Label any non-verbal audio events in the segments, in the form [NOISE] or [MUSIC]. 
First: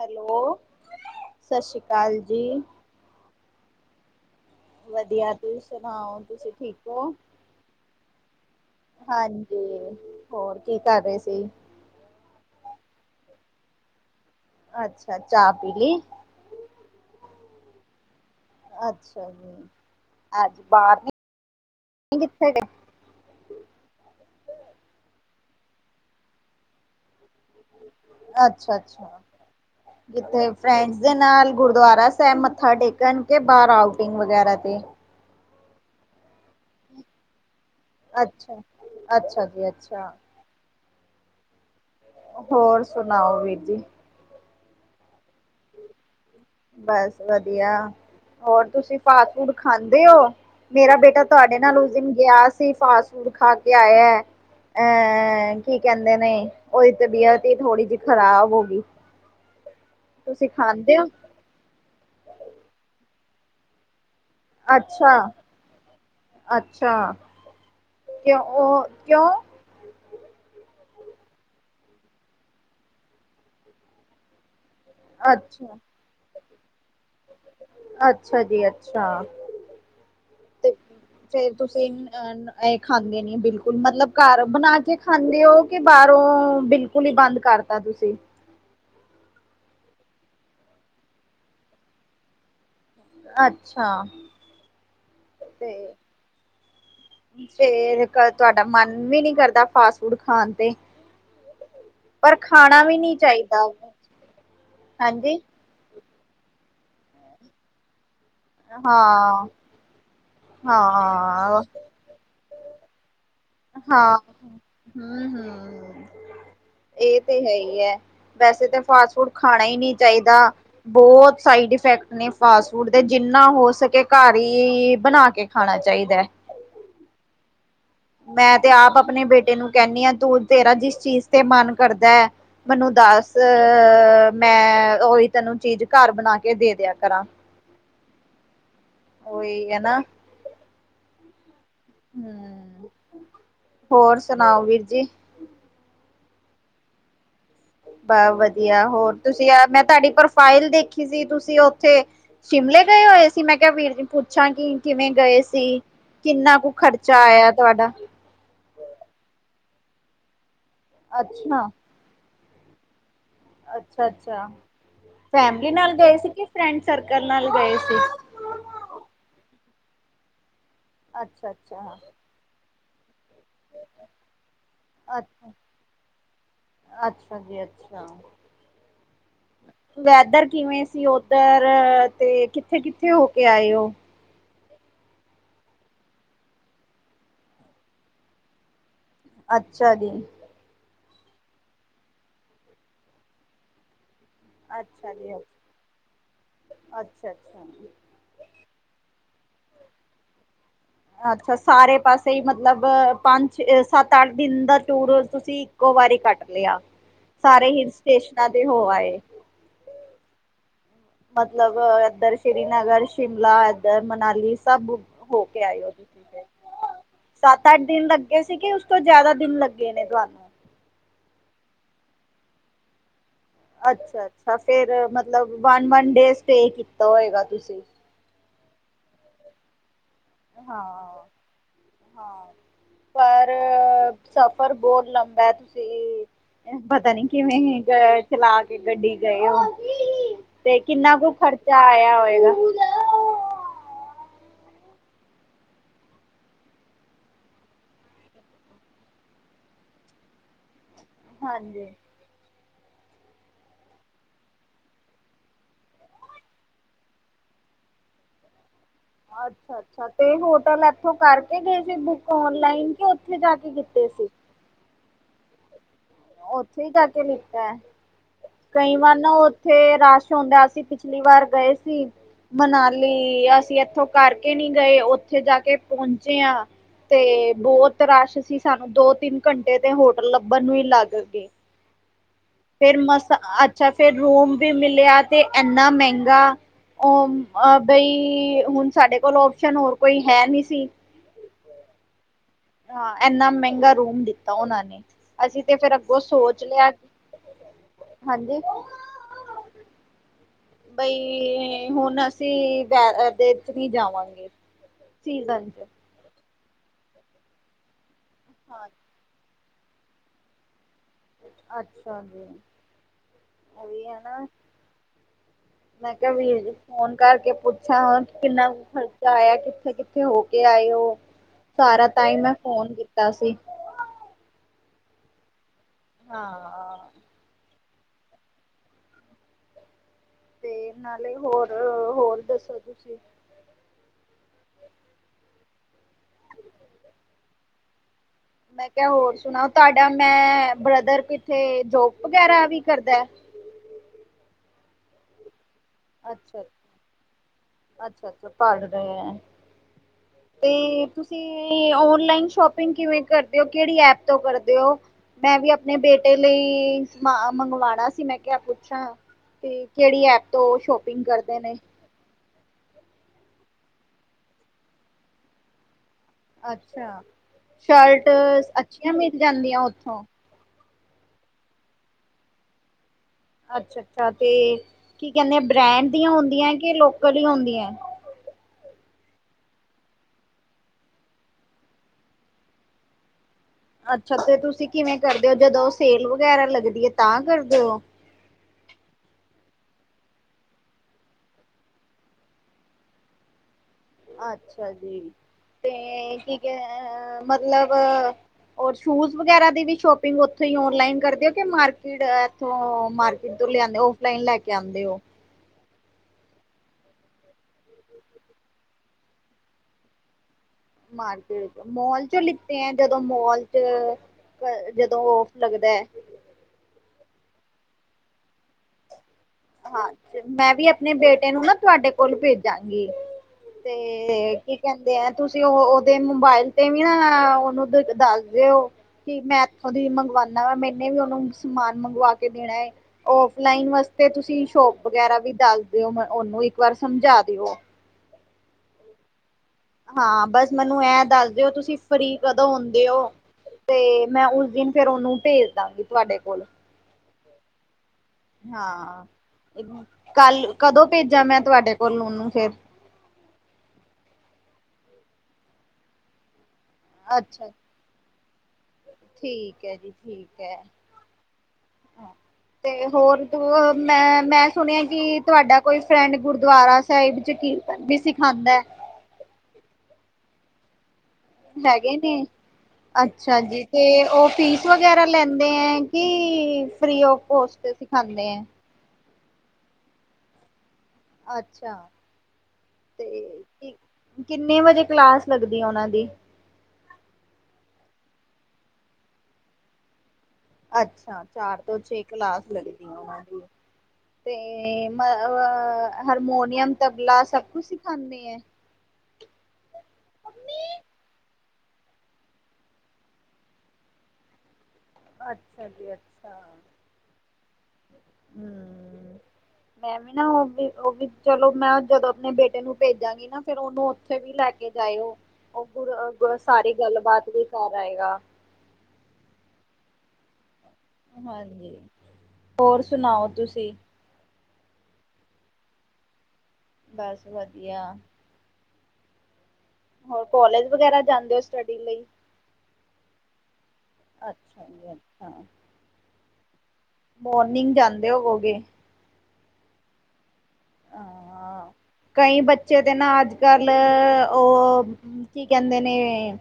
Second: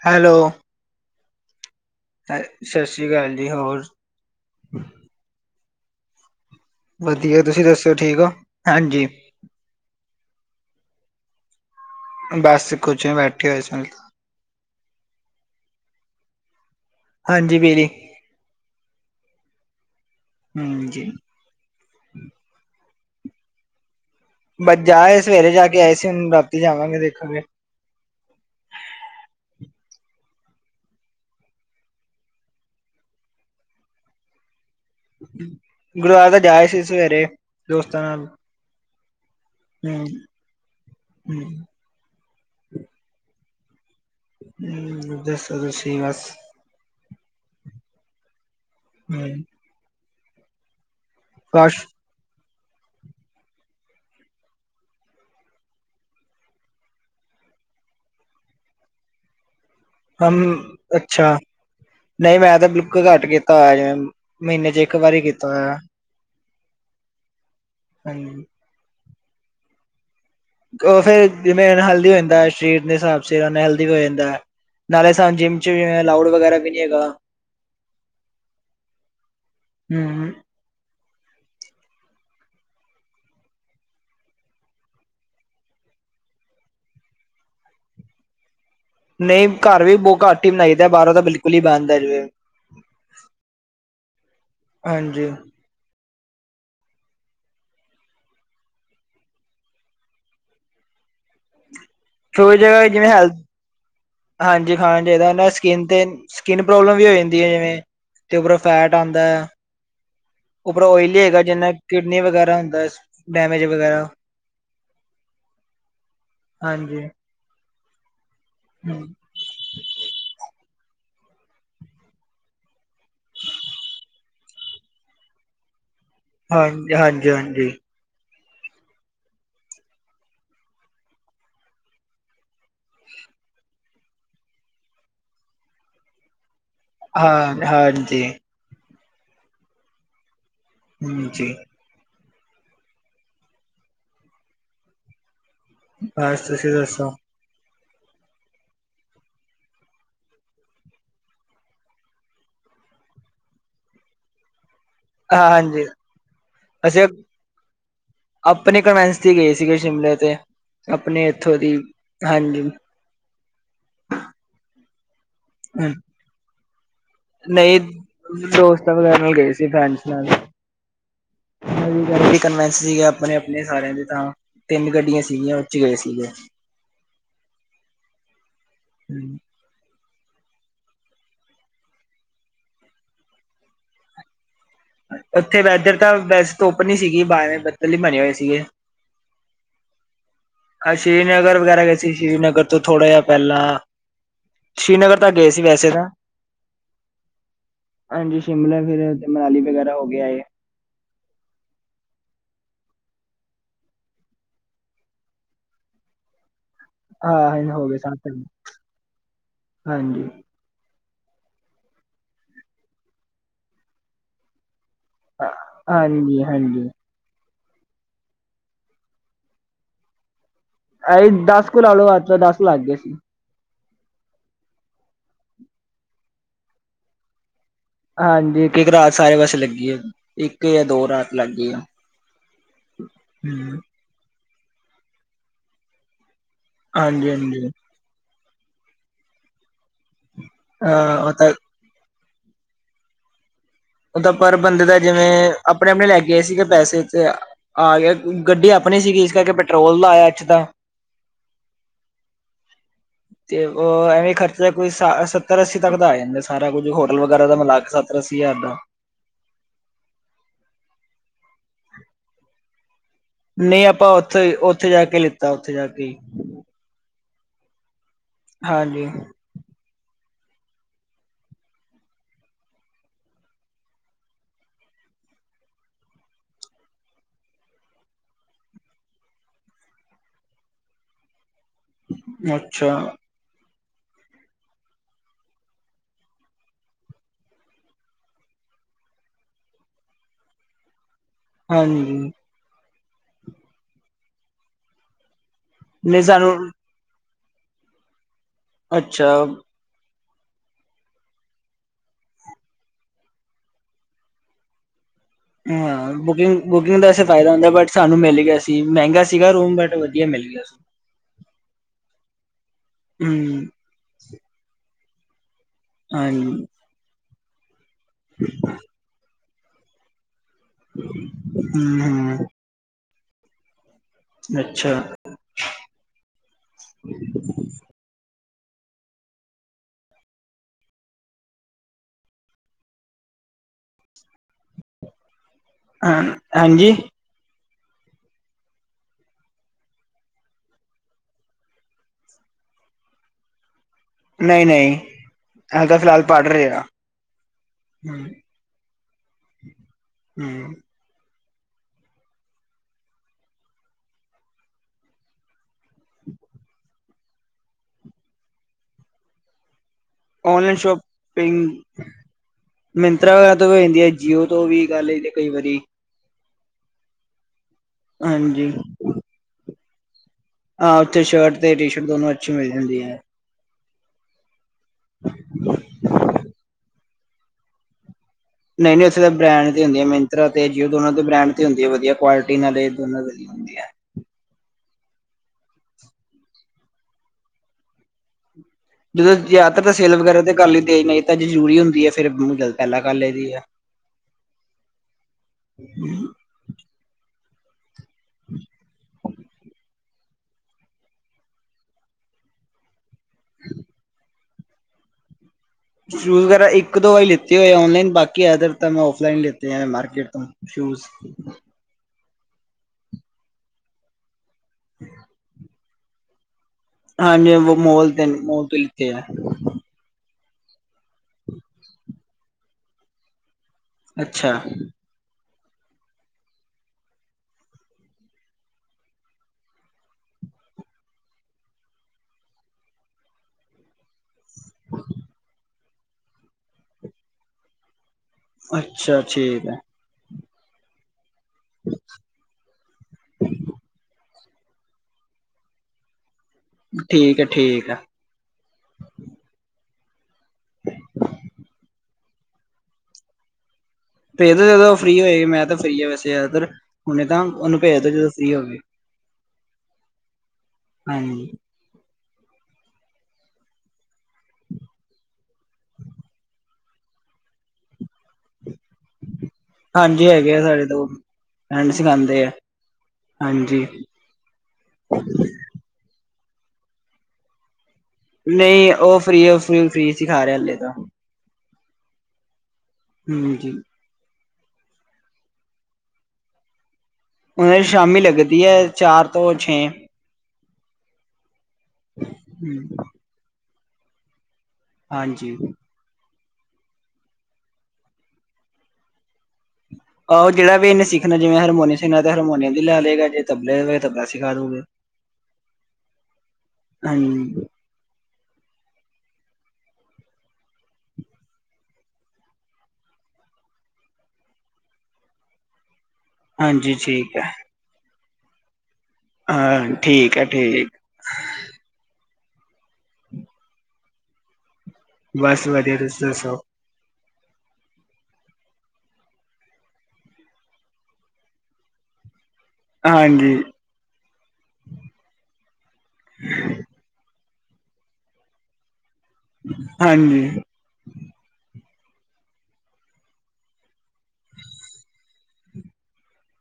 Hello ਸਤਿ ਸ੍ਰੀ ਅਕਾਲ ਜੀ। ਸਤਿ ਸ਼੍ਰੀ ਅਕਾਲ ਜੀ ਹੋਰ- ਵਧੀਆ ਤੂ ਸੁਣਾਓ ਤੁਸੀ ਵਧੀਆ ਤੁਸੀ ਦੱਸੋ ਠੀਕ ਹੋ ਹਾਂਜੀ- ਤੇ ਹੋਰ ਕੀ ਕਰ ਰਹੇ ਸੀ। ਬਸ ਕੁਛ ਬੈਠੇ ਹੋਏ ਸਨ ਅੱਛਾ ਚਾਹ ਪੀਲੀ- ਹਾਂਜੀ ਵੀ ਅੱਛਾ ਜੀ ਅੱਜ ਬਾਹਰ ਹਾਂਜੀ। ਨੀ ਕਿਥੇ ਗਏ - ਬਸ ਜਾ ਆਏ ਸੀ ਸਵੇਰੇ ਜਾ ਕੇ ਆਏ ਸੀ, ਹੁਣ ਰਾਤੀ ਜਾਵਾਂਗੇ ਦੇਖਣ ਅੱਛਾ ਅੱਛਾ। [UNINTELLIGIBLE] [INAUDIBLE] ਜਿੱਥੇ ਫਰੈਂਡਸ ਦੇ ਨਾਲ ਗੁਰਦੁਆਰਾ ਸਾਹਿਬ ਮੱਥਾ ਟੇਕਣ ਕੇ, ਬਾਹਰ ਆਊਟਿੰਗ ਵਗੈਰਾ ਤੇ। ਗੁਰਦੁਆਰੇ ਤਾ ਜਾ ਆਏ ਸੀ ਸਵੇਰੇ। ਦੋਸਤਾ ਨਾਲ, ਅੱਛਾ, ਅੱਛਾ ਜੀ ਹੂ ਅੱਛਾ, ਹੂ। ਹੋਰ ਸੁਣਾਓ ਵੀਰ ਜੀ? ਹੂ, ਦੱਸ ਦ ਸਹੀ ਬਸ। ਬਸ ਵਧੀਆ, ਹੋਰ ਤੁਸੀਂ ਫਾਸਟ ਹੂੰ ਫੂਡ ਖਾਂਦੇ ਹੋ? ਮੇਰਾ ਬੇ ਬੇਟਾ ਤੁਹਾਡੇ ਨਾਲ ਕਾਸ਼ ਉਸ ਦਿਨ ਗਿਆ ਸੀ ਫਾਸਟ ਫੂਡ ਖਾ ਕੇ ਆਇਆ। ਅਹ, ਕੀ ਕਹਿੰਦੇ ਨੇ ਉਹਦੀ ਤਬੀਅਤ ਹੀ ਥੋੜੀ ਜਿਹੀ ਖ਼ਰਾਬ ਹੋ ਗਈ। ਹਮ ਤੁਸੀਂ ਖਾਂਦੇ ਹੋ ਅੱਛਾ, ਨਹੀਂ ਮੈਂ ਤਾਂ ਬਿਲਕੁਲ ਘੱਟ ਕੀਤਾ ਹੋਇਆ ਜਿੰਮ। ਅੱਛਾ, ਅੱਛਾ, ਕਿਉ ਹਾਂਜੀ। ਉਹ ਕਿਉਂ? ਉਹ ਫੇਰ ਜਿਵੇਂ ਅਨਹੈਲਦੀ ਹੋ ਜਾਂਦਾ, ਸਰੀਰ ਦੇ ਹਿਸਾਬ ਨਾਲ ਅਨਹੈਲਦੀ ਹੋ ਜਾਂਦਾ। ਨਾਲੇ ਸਾਡੀ ਜਿੰਮ 'ਚ ਅੱਛਾ। ਵੀ ਲਾਊਡ ਵਗੈਰਾ ਵੀ ਨਹੀਂ ਹੈਗਾ। ਅੱਛਾ ਜੀ ਅੱਛਾ, ਹੂੰ। ਤੇ ਫੇਰ ਤੁਸੀਂ ਇਹ ਖਾਂਦੇ ਨੀ ਬਿਲਕੁਲ, ਮਤਲਬ ਘਰ ਬਣਾ ਕੇ ਖਾਂਦੇ ਹੋ ਕਿ ਬਾਹਰੋਂ, ਬਿਲਕੁਲ ਹੀ ਬੰਦ ਕਰ ਤਾ ਵੀ ਸਹੀ ਨਹੀਂ ਘਰ ਵੀ ਬਹੁਤ ਘੱਟ ਹੀ ਬਣਾਈਦਾ, ਬਾਹਰੋਂ ਤਾਂ ਬਿਲਕੁਲ ਹੀ ਬੰਦ ਏ ਜਿਵੇਂ ਅੱਛਾ। ਹਾਂਜੀ। ਤੇ ਫੇਰ ਤੁਹਾਡਾ ਮਨ ਵੀ ਨੀ ਕਰਦਾ ਫਾਸਟ ਫੂਡ ਖਾਣ ਤੇ। ਪਰ ਸੋਚ ਖਾਣਾ ਵੀ ਜਿਵੇਂ ਨੀ ਹੈਲ, ਚਾਹੀਦਾ ਹਾਂਜੀ ਖਾਣਾ ਹਾਂਜੀ ਚਾਹੀਦਾ ਸਕਿੰਨ ਤੇ, ਸਕਿੰਨ ਪ੍ਰੋਬਲਮ ਵੀ ਹੋ ਜਾਂਦੀ ਏ ਜਿਵੇਂ, ਤੇ ਉਪਰੋਂ ਫੈਟ ਆਂਦਾ ਐ। ਹਾਂ ਉਪਰੋਂ ਓੲਲੀ ਹੈਗਾ, ਹਾਂ ਜਿੰਨਾ ਕਿਡਨੀ ਵਗੈਰਾ ਹੁੰਦਾ ਡੈਮੇਜ ਵਗੈਰਾ ਹਾਂ, ਹੂ ਹੂ ਇਹ ਹਾਂਜੀ। ਏਹ ਤੇ ਹੈ ਹੀ ਐ, ਵੈਸੇ ਤੇ ਹਾਂਜੀ ਫਾਸਟ ਫੂਡ ਖਾਣਾ ਹੀ ਨਹੀਂ ਚਾਹੀਦਾ। ਬਹੁਤ ਸਾਈਡ ਇਫੈਕਟ ਨੇ ਫਾਸਟ ਫੂਡ ਦੇ, ਜਿੰਨਾ ਹੋ ਸਕੇ ਘਰ ਹੀ, ਬਣਾ ਕੇ ਖਾਣਾ ਚਾਹੀਦਾ ਐ। ਹਾਂਜੀ- ਹਾਂਜੀ- ਹਾਂਜੀ। ਮੈਂ ਤੇ ਆਪ ਆਪਣੇ ਬੇਟੇ ਨੂੰ ਕਹਿੰਦੀ ਹਾਂ ਤੂੰ ਤੇਰਾ ਜਿਸ ਚੀਜ਼ ਤੇ ਮਨ ਕਰਦਾ ਐ ਮੈਨੂੰ ਦੱਸ, ਮੈਂ ਉਹੀ ਤੈਨੂੰ ਚੀਜ਼ ਘਰ ਬਣਾ ਕੇ ਦੇ ਦਿਆਂ। ਹਾਂ, ਹਾਂਜੀ। ਓਹੀ ਹਨਾ। ਹੂ ਜੀ। ਹੂ, ਹੋਰ ਸੁਣਾਓ ਵੀਰ ਜੀ? ਬਸ, ਤੁਸੀਂ ਦੱਸੋ? ਬ ਵਧੀਆ ਹੋਰ ਤੁਸੀਂ, ਮੈਂ ਤੁਹਾਡੀ ਪ੍ਰੋਫਾਈਲ ਦੇਖੀ ਸੀ ਤੁਸੀਂ ਉੱਥੇ ਸ਼ਿਮਲੇ ਗਏ ਹੋਏ ਸੀ, ਮੈਂ ਕਿਹਾ ਵੀਰ ਨੂੰ ਪੁੱਛਾਂਗੀ। ਕਿਵੇਂ ਗਏ ਸੀ, ਹਾਂਜੀ ਕਿੰਨਾ ਕੁ ਅਸੀਂ ਖਰਚਾ ਆਇਆ ਤੁਹਾਡਾ? ਆਪਣੇ ਕਨਵੈਂਸ ਦੀ ਗਏ ਸੀਗੇ ਸ਼ਿਮਲੇ ਤੇ, ਆਪਣੇ ਇੱਥੋਂ ਅੱਛਾ ਦੀ, ਹਾਂਜੀ। ਅੱਛਾ- ਅੱਛਾ, ਫੈਮਲੀ ਨਾਲ ਗਏ ਸੀ ਕਿ ਫਰੈਂਡ ਸਰਕਲ ਨਾਲ ਗਏ ਸੀ? ਹਾਂਜੀ ਦੋਸਤਾਂ ਵਗੈਰਾ ਨਾਲ ਗਏ ਸੀ, ਫਰੈਂਡਸ ਨਾਲ ਅੱਛਾ ਅੱਛਾ ਕਨਵੈਂਸ ਸੀਗੇ ਆਪਣੇ- ਆਪਣੇ ਸਾਰਿਆਂ ਦੇ ਤਾਂ, ਤਿੰਨ ਗੱਡੀਆਂ ਅੱਛਾ ਸੀਗੀਆਂ ਉਹ 'ਚ ਗਏ ਸੀਗੇ। ਅੱਛਾ ਜੀ ਅੱਛਾ। ਹੂ। ਵੈਦਰ ਕਿਵੇਂ ਸੀ ਓਧਰ, ਤੇ ਕਿੱਥੇ- ਕਿੱਥੇ ਹੋ ਕੇ ਆਏ ਹੋ? ਉੱਥੇ ਵੈਦਰ ਤਾਂ ਵੈਸੇ ਧੁੱਪ ਨੀ ਸੀਗੀ, ਮਾੜੇ ਬੱਦਲ ਹੀ ਬਣੇ ਹੋਏ ਸੀਗੇ। ਅੱਛਾ ਜੀ। ਹਾਂ ਸ਼੍ਰੀਨਗਰ ਵਗੈਰਾ ਗਏ ਸੀ। ਸ਼੍ਰੀਨਗਰ ਤੋਂ ਥੋੜ੍ਹਾ ਜਿਹਾ ਪਹਿਲਾਂ ਅੱਛਾ ਸ਼੍ਰੀਨਗਰ ਤਾਂ ਜੀ, ਗਏ ਸੀ ਵੈਸੇ ਤਾਂ ਅ ਅੱਛਾ ਅੱਛਾ। ਹਾਂਜੀ ਸ਼ਿਮਲਾ ਫੇਰ ਮਨਾਲੀ ਵਗੈਰਾ ਹੋ ਕੇ ਆਏ। ਅੱਛਾ ਸਾਰੇ ਪਾਸੇ ਮਤਲਬ ਪੰਜ ਸੱਤ ਅੱਠ ਦਿਨ ਦਾ ਟੂਰ ਤੁਸੀਂ ਇੱਕੋ ਵਾਰੀ ਕੱਟ ਲਿਆ ਸਾਰੇ ਹਾਂ ਹੋ ਹੀਲ ਗਏ ਸੱਤ ਸਟੇਸ਼ਨਾਂ ਤੇ ਹੋ ਆਏ। ਹਾਂਜੀ। ਮਤਲਬ ਇੱਧਰ ਸ਼੍ਰੀਨਗਰ ਸ਼ਿਮਲਾ ਇੱਧਰ ਮਨਾਲੀ ਸਭ ਹੋ ਕੇ ਆਈਓ। ਹਾਂਜੀ ਹਾਂਜੀ ਸੱਤ ਅੱਠ ਦਿਨ ਲੱਗੇ ਸੀਗੇ ਉਸ ਤੋਂ ਜ਼ਿਆਦਾ ਦਿਨ ਲੱਗੇ ਨੇ ਤੁਹਾਨੂੰ। ਅ ਦਸ ਕੁ ਲਾ ਲਓ, ਅੱਠ ਤੋ ਦਸ ਕੁ ਲੱਗ ਗਏ ਸੀ। ਅੱਛਾ, ਅੱਛਾ ਫੇਰ ਮਤਲਬ ਵਨ, ਵਨ ਡੇ ਸਟੇ ਕੀਤਾ ਹੋਏਗਾ ਤੁਸੀਂ। ਹਾਂਜੀ ਇਕ ਇਕ ਰਾਤ ਸਾਰੇ ਵੈਸੇ ਲੱਗੀ ਹੈ। ਇੱਕ ਜਾਂ ਦੋ ਹਾਂ, ਰਾਤ ਲੱਗ ਗਈ ਆ ਹਾਂ ਪਰ ਹਮ ਸਫ਼ਰ ਬਹੁਤ ਲੰਬਾ ਤੁਸੀਂ ਪਤਾ ਨੀ ਹਾਂਜੀ ਹਾਂਜੀ ਕਿਵੇਂ ਗਏ ਚਲਾ ਕੇ ਗੱਡੀ ਗਏ ਹੋ, ਤੇ ਕਿੰਨਾ ਅਹ ਕੁ ਉਹ ਤਾਂ ਖਰਚਾ ਆਇਆ ਹੋਏਗਾ। ਉਹਦਾ ਪਰ ਬੰਦੇ ਦਾ ਜਿਵੇਂ ਆਪਣੇ, ਆਪਣੇ ਲੈ ਕੇ ਗਏ ਸੀ ਪੈਸੇ ਤੇ ਆ ਗਿਆ ਗੱਡੀ ਆਪਣੀ ਸੀਗੀ ਇਸ ਕਰਕੇ ਪੈਟਰੋਲ ਦਾ ਆਇਆ ਐਸਟਰਾਂ ਹਾਂਜੀ। [UNINTELLIGIBLE] ਤੇ ਉਹ ਐਵੇਂ ਖਰਚਾ ਕੋਈ ਸੱਤਰ ਅੱਸੀ ਤੱਕ ਦਾ ਆ ਜਾਂਦਾ ਸਾਰਾ ਕੁੱਝ ਹੋਟਲ ਵਗੈਰਾ ਦਾ ਮਿਲਾ ਕੇ ਸਬ। [UNINTELLIGIBLE] ਅੱਛਾ, ਅੱਛਾ ਤੇ ਹੋਟਲ ਇੱਥੋਂ ਕਰਕੇ ਗਏ ਸੀ ਬੁੱਕ ਔਨਲਾਈਨ ਕੇ ਔਥੇ ਜਾ ਨਹੀਂ ਆਪਾਂ ਉੱਥੇ ਉੱਥੇ ਜਾ ਕੇ ਲਿੱਤਾ ਉੱਥੇ ਜਾ ਕੇ ਹੀ ਉੱਥੇ ਹੀ ਜਾਕੇ ਲਿਤਾ ਹੈ ਕਈ ਹਾਂਜੀ ਵਾਰ ਨਾ ਉੱਥੇ ਰਸ਼ ਹੁੰਦਾ ਸੀ ਪਿਛਲੀ ਵਾਰ ਗਏ ਸੀ। ਮਨਾਲੀ ਅਸੀਂ ਇੱਥੋਂ ਕਰਕੇ ਨਹੀਂ ਗਏ ਉੱਥੇ ਜਾ ਕੇ ਪਹੁੰਚੇ ਆ ਤੇ ਬਹੁਤ ਰਸ਼ ਸੀ ਸਾਨੂੰ ਦੋ ਤਿੰਨ ਘੰਟੇ ਤੇ ਹੋਟਲ ਲੱਭਣ ਨੂੰ ਹੀ ਲੱਗ ਕਰਕੇ ਅੱਛਾ ਫਿਰ ਮਸਤ ਅੱਛਾ ਫਿਰ ਰੂਮ ਵੀ ਮਿਲਿਆ ਤੇ ਇਨਾ ਮਹਿੰਗਾ ਉਹ ਬਈ ਹੁਣ ਸਾਡੇ ਕੋਲ ਓਪਸ਼ਨ ਹੋਰ ਕੋਈ ਹੈ ਨਹੀਂ ਸੀ। ਹਾਂਜੀ। ਹਾਂ ਇਨਾ ਮਹਿੰਗਾ ਰੂਮ ਦਿੱਤਾ ਉਹਨਾਂ ਨੇ ਅਸੀਂ ਤੇ ਫਿਰ ਅੱਗੋਂ ਨਹੀਂ ਸਾਨੂੰ ਸੋਚ ਲਿਆ ਹਾਂਜੀ। ਅੱਛਾ। ਬਈ ਹੁਣ ਅਸੀਂ ਏਦੇ ਚ ਨਹੀਂ ਜਾਵਾਂਗੇ। ਸੀਜ਼ਨ ਚ ਹਾਂ ਬੁਕਿੰਗ, ਬੁਕਿੰਗ ਦਾ ਵੇਸੇ ਫਾਇਦਾ ਹੁੰਦਾ ਬਟ ਸਾਨੂੰ ਮਿਲ ਗਿਆ ਸੀ ਹਾਂ ਮਹਿੰਗਾ ਸੀਗਾ ਰੂਮ ਬਟ ਵਧੀਆ ਮਿਲ ਗਿਆ। ਅੱਛਾ ਜੀ। ਹੂ ਵੀ ਹੈਨਾ ਮੈਂ ਕਿਹਾ ਹਾਂਜੀ ਵੀਰ ਫੋਨ ਕਰਕੇ ਪੁੱਛ ਅੱਛਾ ਹ ਕਿੰਨਾ ਖਰਚਾ ਆਇਆ ਕਿੱਥੇ, ਕਿੱਥੇ ਹੋ ਕੇ ਆਏ ਹੋ ਹੂੰ ਸਾਰਾ ਤਾਈ ਹੂੰ ਨਾ ਫੋਨ ਕੀਤਾ ਸੀ। ਅੱਛਾ। ਹਾਂ [UNINTELLIGIBLE] ਤੇ ਨਾਲੇ ਹੋਰ ਹੋਰ ਦੱਸੋ ਤੁਸੀਂ? ਹਾਂ ਹਾਂਜੀ। ਮੈਂ ਕਿਹਾ ਹੋਰ ਸੁਣਾਉ ਤੁਹਾਡਾ ਮੈਂ ਬ੍ਰਦਰ ਕਿਥੇ ਜੋਬ ਵਗੈਰਾ ਵੀ ਕਰਦਾ। ਨਹੀਂ, ਨਹੀਂ ਹਾਲੇ ਤਾਂ ਫਿਲਹਾਲ ਪੜ੍ਹ ਅੱਛਾ ਰਿਹਾ। ਭੜ ਗਏ ਆ ਹੂੰ ਤੇ ਤੁਸੀਂ ਓਨਲਾਈਨ ਸ਼ੋਪਿੰਗ ਕਿਵੇਂ ਕਰਦੇ ਹੋ? ਕਿਹੜੀ ਐਪ ਤੋਂ ਕਰਦੇ ਹੋ? ਮੈਂ ਵੀ ਆਪਣੇ ਬੇਟੇ ਲਈ ਮੰਗਵਾਉਣਾ ਸੀ। ਮੈਂ ਕਿਹਾ ਪੁੱਛਾਂ ਤੇ ਕਿਹੜੀ ਐਪ ਤੋਂ ਸ਼ੋਪਿੰਗ ਕਰਦੇ ਨੇ? ਸ਼ੌਪਿੰਗ ਮਿੰਤਰਾ ਵਗੈਰਾ ਤੋਂ ਵੀ ਹੋਜਾਂਦੀ ਹੈ ਜੀ ਊਜ਼ ਤੋਂ ਵੀ ਗੱਲ ਇਹ ਕਈ ਵਾਰੀ ਅੱਛਾ ਸ਼ਰਟ ਹਾਂਜੀ ਅੱਛੀਆਂ ਮਿਲ ਜਾਂਦੀਆਂ ਉੱਥੋਂ ਹਾਂ ਉੱਥੇ ਸ਼ਰਟ ਤੇ ਟੀ ਸ਼ਰਟ ਦੋਨੋ ਅੱਛੀ ਮਿਲ ਜਾਂਦੀ ਹੈ। ਅੱਛਾ ਅੱਛਾ ਤੇ ਕੀ ਕਹਿੰਦੇ ਆ ਬ੍ਰੈਂਡ ਦੀਆਂ ਹੁੰਦੀਆਂ ਕਿ ਲੋਕਲ ਹੀ ਹੁੰਦੀਆਂ ਨਹੀਂ ਨਹੀਂ ਉੱਥੇ ਬ੍ਰੈਂਡ ਤੇ ਹੁੰਦੀ ਹੈ। ਮਿੰਤਰਾ ਤੇ ਜੀਓ ਦੋਨੋ ਦੇ ਬ੍ਰੈਂਡ ਤੇ ਹੀ ਹੁੰਦੀ ਹੈ। ਵਧੀਆ ਕੁਆਲਟੀ ਨਾਲੇ ਦੋਨੋ ਦੇ ਵਧੀਆ ਅੱਛਾ ਤੇ, ਤੁਸੀਂ ਕਿਵੇਂ ਕਰਦੇ ਹੋ? ਜਦੋਂ ਸੇਲ ਵਗੈਰਾ ਲੱਗਦੀ ਹੈ। ਤਾਂ ਕਰਦੇ ਹੋ ਜਦੋਂ ਯ ਤਾਂ ਤਾਂ ਸੇਲ ਵਗੈਰਾ ਦੇ ਕਰ ਲਈ ਦੇ ਨਹੀਂ ਤਾਂ ਜਰੂਰੀ ਹੁੰਦੀ ਹੈ। ਫਿਰ ਗੱਲ ਪਹਿਲਾਂ ਕਰ ਲਈ ਦੀ ਹੈ [UNINTELLIGIBLE] ਅੱਛਾ ਜੀ ਤੇ ਕੀ ਕ ਮਤਲਬ ਰ ਸ਼ੂਜ ਵਗੈਰਾ ਦੀ ਵੀ ਸ਼ੋਪਿੰਗ ਉੱਥੇ ਔਨਲਾਈਨ ਕਰਦੇ ਹੋ ਕਿ ਮਾਰਕੀਟ ਥੋਂ ਮਾਰਕੀਟ ਤੋਂ ਲਿਆਂਦੇ ਫਲਾਈਨ ਲੈ ਕੇ ਆਉਂਦੇ ਹੋ। ਸ਼ੂਜ਼ ਵਗੈਰਾ ਇੱਕ, ਦੋ ਵਾਰੀ ਲਤੀ ਹੋਏ ਔਨਲਾਈਨ ਬਾਕੀ ਅਦਰ ਤਾਂ ਮੈਂ ਔਫਲਾਈਨ ਲਤੀ ਆ ਮਾਰਕੀਟ ਤੋਂ ਸ਼ੂਜ਼ ਮਾਰਕੀਟ ਮੋਲ ਚੋਂ ਲਿੱਤੇ ਆ ਜਦੋਂ ਮੋਲ ਚ ਜਦੋਂ ਔਫ ਲੱਗਦਾ ਹੈ। ਹਾਂਜੀ ਮੋਲ ਤੇ ਮੋਲ ਤੋਂ ਲਿਤੇ ਆ। ਹਾਂ ਮੈਂ ਵੀ ਆਪਣੇ ਬੇਟੇ ਨੂੰ ਨਾ ਤੁਹਾਡੇ ਕੋਲ ਭੇਜਾਂਗੀ। ਅੱਛਾ ਤੇ ਕੀ ਕਹਿੰਦੇ ਆ। ਤੁਸੀਂ ਉਹ ਉਹ ਓਦੇ ਮੋਬਾਇਲ ਤੇ ਵੀ ਨਾ ਉਹਨੂੰ ਦੱਸ ਦੇਓ। ਕਿ ਮੈਂ ਇੱਥੋਂ ਦੀ ਮੰਗਵਾਉਣਾ ਵਾ ਮੈਨੇ ਵੀ ਉਹਨੂੰ ਸਮਾਨ ਮੰਗਵਾ ਕੇ ਦੇਣਾ ਹੈ। ਓਫਲਾਈਨ ਵਾਸਤੇ ਤੁਸੀਂ ਸ਼ੋਪ ਵਗੈਰਾ ਵੀ ਦੱਸ ਦਿਓ ਉਹਨੂੰ ਇੱਕ ਵਾਰ ਸਮਝਾ ਦਿਓ। ਅੱਛਾ ਠੀਕ ਹੈ। ਹਾਂ ਬੱਸ ਮੈਨੂੰ ਐ ਦੱਸ ਦਿਓ ਤੁਸੀਂ ਫਰੀ ਕਦੋਂ ਆਉਂਦੇ ਹੋ ਤੇ ਮੈਂ ਉਸ ਦਿਨ ਫੇਰ ਉਹਨੂੰ ਭੇਜ ਦਾਂਗੀ ਤੁਹਾਡੇ ਕੋਲ ਠੀਕ ਹੈ ਠੀਕ ਆ ਹਾਂ ਕੱਲ ਕਦੋਂ ਭੇਜਾਂ ਮੈਂ ਤੁਹਾਡੇ ਕੋਲ ਉਹਨੂੰ ਫੇਰ ਭੇਜੋ ਜਦੋਂ ਉਹ ਫ੍ਰਰੀ ਹੋਏਗੀ ਮੈਂ ਤਾਂ ਫਰੀ ਆ ਵੈਸੇ ਜ਼ਿਆਦਾਤਰ ਹੁਣੇ ਤਾਂ ਅੱਛਾ ਉਹਨੂੰ ਭੇਜ ਦਿ ਜਦੋਂ ਫਰੀ ਹੋ ਗ ਠੀਕ ਹੈ ਜੀ ਠੀਕ ਹੈ ਮੈਂ ਤੇ ਹੋਰ ਤੂੰ ਮੈਂ ਮੈਂ ਸੁਣਿਆ ਕਿ ਤੁਹਾਡਾ ਕੋਈ ਫਰੈਂਡ ਗੁਰਦੁਆਰਾ ਸਾਹਿਬ ਚ ਕੀ ਵੀ ਸਿਖਾਉਂਦਾ ਹਾਂਜੀ ਹੈਗੇ ਆ ਸਾਡੇ ਤੋਂ ਫਰੈਂਡ ਹੈਗੇ ਨੇ, ਸਿਖਾਉਂਦੇ ਆ ਅੱਛਾ ਜੀ ਹਾਂਜੀ ਤੇ ਉਹ ਫੀਸ ਵਗੈਰਾ ਲੈਂਦੇ ਦੇ ਕਿ ਫ੍ਰਰੀ ਔ ਕੋਸਟ ਦਿੰਦੇ ਨਹੀ। ਉਹ ਫਰੀ ਉਸਨੂੰ ਫ੍ਰਰੀ ਸਿਖਾ ਰਿਹਾ। ਹੱਲੇ ਤਾਂ ਅੱਛਾ। ਤੇ ਹਾਂਜੀ ਠੀਕ ਕਿੰਨੇ ਵਜੇ ਕਲਾਸ ਲੱਗਦੀ ਹੈ। ਉਹਨਾਂ ਦੀ? ਉਹ ਸ਼ਾਮੀ ਲੱਗਦੀ ਹੈ। ਚਾਰ ਤੋਂ ਛੇ ਅੱਛਾ। ਚਾਰ ਤੋਂ ਛੇ ਕਲਾਸ ਲੱਗਦੀ ਉਹਨਾਂ ਦੀ। ਤੇ ਮ ਹਾਂਜੀ ਅ ਹਰਮੋਨੀਅਮ, ਤਬਲਾ ਸਭ ਕੁਛ ਸਿਖਾਦੇ ਆ। ਆਹੋ। ਜਿਹੜਾ ਇੰਨੇ ਸਿੱਖਣਾ ਜਿਵੇਂ ਹਰਮੋਨ ਸਿੱਖਣਾ, ਹਰਮੋਨੀਅਮ ਲੈ ਲਗਾ। ਜੇ ਤਬਲੇ ਹੋ ਤਬਲਾ ਸਿਖਾ ਦੂਗਾ ਅੱਛਾ ਜੀ-ਅੱਛਾ, ਹਾਂਜੀ ਹੂੰ [UNINTELLIGIBLE] ਮੈਂ ਵੀ ਨਾ ਉਹ ਵੀ-ਉਹ ਵੀ ਚਲੋ ਮੈਂ ਜਦੋਂ ਆਪਣੇ ਬੇਟੇ ਨੂੰ ਭੇਜਾਂਗੀ ਨਾ। ਫੇਰ ਉਹਨੂੰ। ਫੇਰ ਵੀ ਲੈ ਕੇ ਜਾਇਓ। ਉਹ ਪ ਪੂ ਸਾਰੀ ਹਾਂਜੀ ਠੀਕ ਹੈ ਗੱਲਬਾਤ ਵੀ ਕਰ ਆਏਗਾ। ਹਾਂ। ਠੀਕ ਹੈ-ਠੀਕ ਹੋਰ ਸੁਣਾਓ, ਤੁਸੀਂ? ਬਸ ਵਧੀਆ, ਤੁਸੀਂ ਦੱਸੋ? ਬਸ ਵਧੀਆ। ਹੋਰ ਕੋਲੇਜ ਵਗੈਰਾ ਜਾਂਦੇ ਔ ਸਟੱਡੀ ਲਈ। ਹਾਂਜੀ। ਅੱਛਾ ਜੀ ਅੱਛਾ। [INAUDIBLE] ਮੋਰਨਿੰਗ ਜਾਂਦੇ ਹੋਵੋਗੇ? ਹਾਂਜੀ। ਆ। ਕਈ ਬੱਚੇ ਤੇ ਨਾ ਅੱਜ-ਕੱਲ ਓ ਕੀ ਕੈੰਦੇ ਨੇ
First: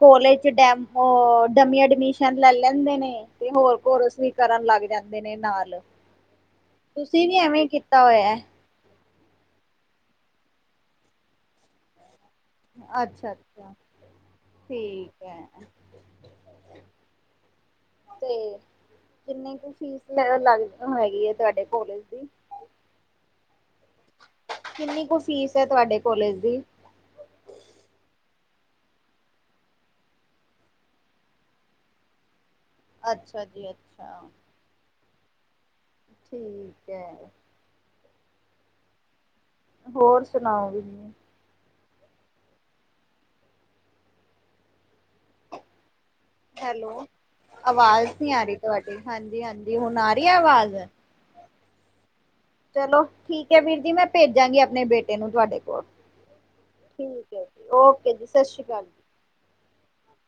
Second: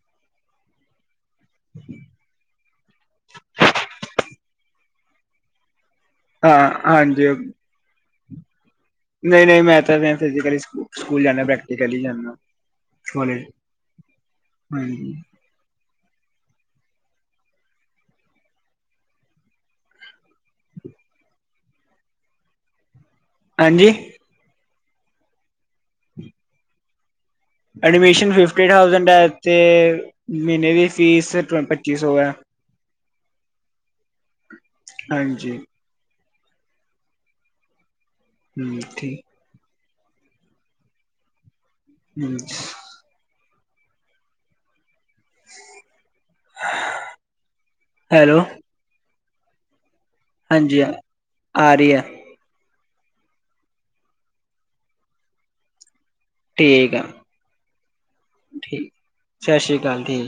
ਕੋਲੇਜ ਚ ਡੈਮ ਹੋਰ ਡਮੀ ਐਡਮਿਸ਼ਨ ਲੈ ਲੈਂਦੇ ਨੇ, ਤੇ ਹੋਰ ਕੋਰਸ ਵੀ ਕਰਨ ਲੱਗ ਜਾਂਦੇ ਨੇ ਨਾਲ। ਹਾਂ ਤੁਸੀਂ ਹਾਂਜੀ ਨੀ ਐਵੇਂ ਈ ਕੀਤਾ ਹੋਇਆ? ਨਹੀਂ ਨਹੀਂ ਮੈਂ ਤਾਂ ਮੈਂ ਫਿਜੀਕਲੀ ਸਕੂਲ ਜਾਣਾ, ਪ੍ਰੈਕਟੀਕਲੀ ਜਾਣਾ। ਅੱਛਾ-ਅੱਛਾ, ਹਾਂਜੀ ਠੀਕ ਹੈ। [INAUDIBLE] ਤੇ ਕਿੰਨੀ ਕੁ ਫੀਸ ਲੱ ਲੱਗ ਹੈਗੀ ਏ ਤੁਹਾਡੇ ਕੋਲੇਜ ਦੀ? ਹਾਂਜੀ। ਕਿੰਨੀ ਕੁ ਫੀਸ ਹੈ ਤੁਹਾਡੇ ਕੋਲੇਜ ਦੀ? ਐਡਮਿਸ਼ਨ ਫਿਫਟੀ ਥਾਉਸੰਡ ਹੈ ਤੇ, ਮਹੀਨੇ ਦੀ ਫੀਸ ਟਵ ਪੱਚੀ ਸੌ ਹੈ। ਅੱਛਾ ਜੀ ਅੱਛਾ। ਹਾਂਜੀ। ਠੀਕ ਹੈ। ਹੂੰ, ਠੀਕ- ਹੋਰ ਸੁਣਾਓ ਵੀ? ਹੂੰ। ਹੈਲੋ, ਅਵਾਜ਼ ਨੀ ਹੈਲੋ ਆ ਰਹੀ ਤੁਹਾਡੀ, ਹਾਂਜੀ ਹਾਂਜੀ। ਹੁਣ ਆ ਰਹੀ ਐ ਅਵਾਜ਼? ਆਰੀ ਐ। ਚਲੋ ਠੀਕ ਹੈ ਵੀਰ ਜੀ, ਮੈਂ ਭੇਜਾਂਗੀ ਆਪਣੇ ਬੇਟੇ ਨੂੰ ਤੁਹਾਡੇ ਕੋਲ। ਠੀਕ ਐ। ਓਕੇ ਜੀ, ਸਤ ਸ਼੍ਰੀ ਕਾਲ। ਸਾ ਸ਼੍ਰੀ ਕਾਲ ਦੀ।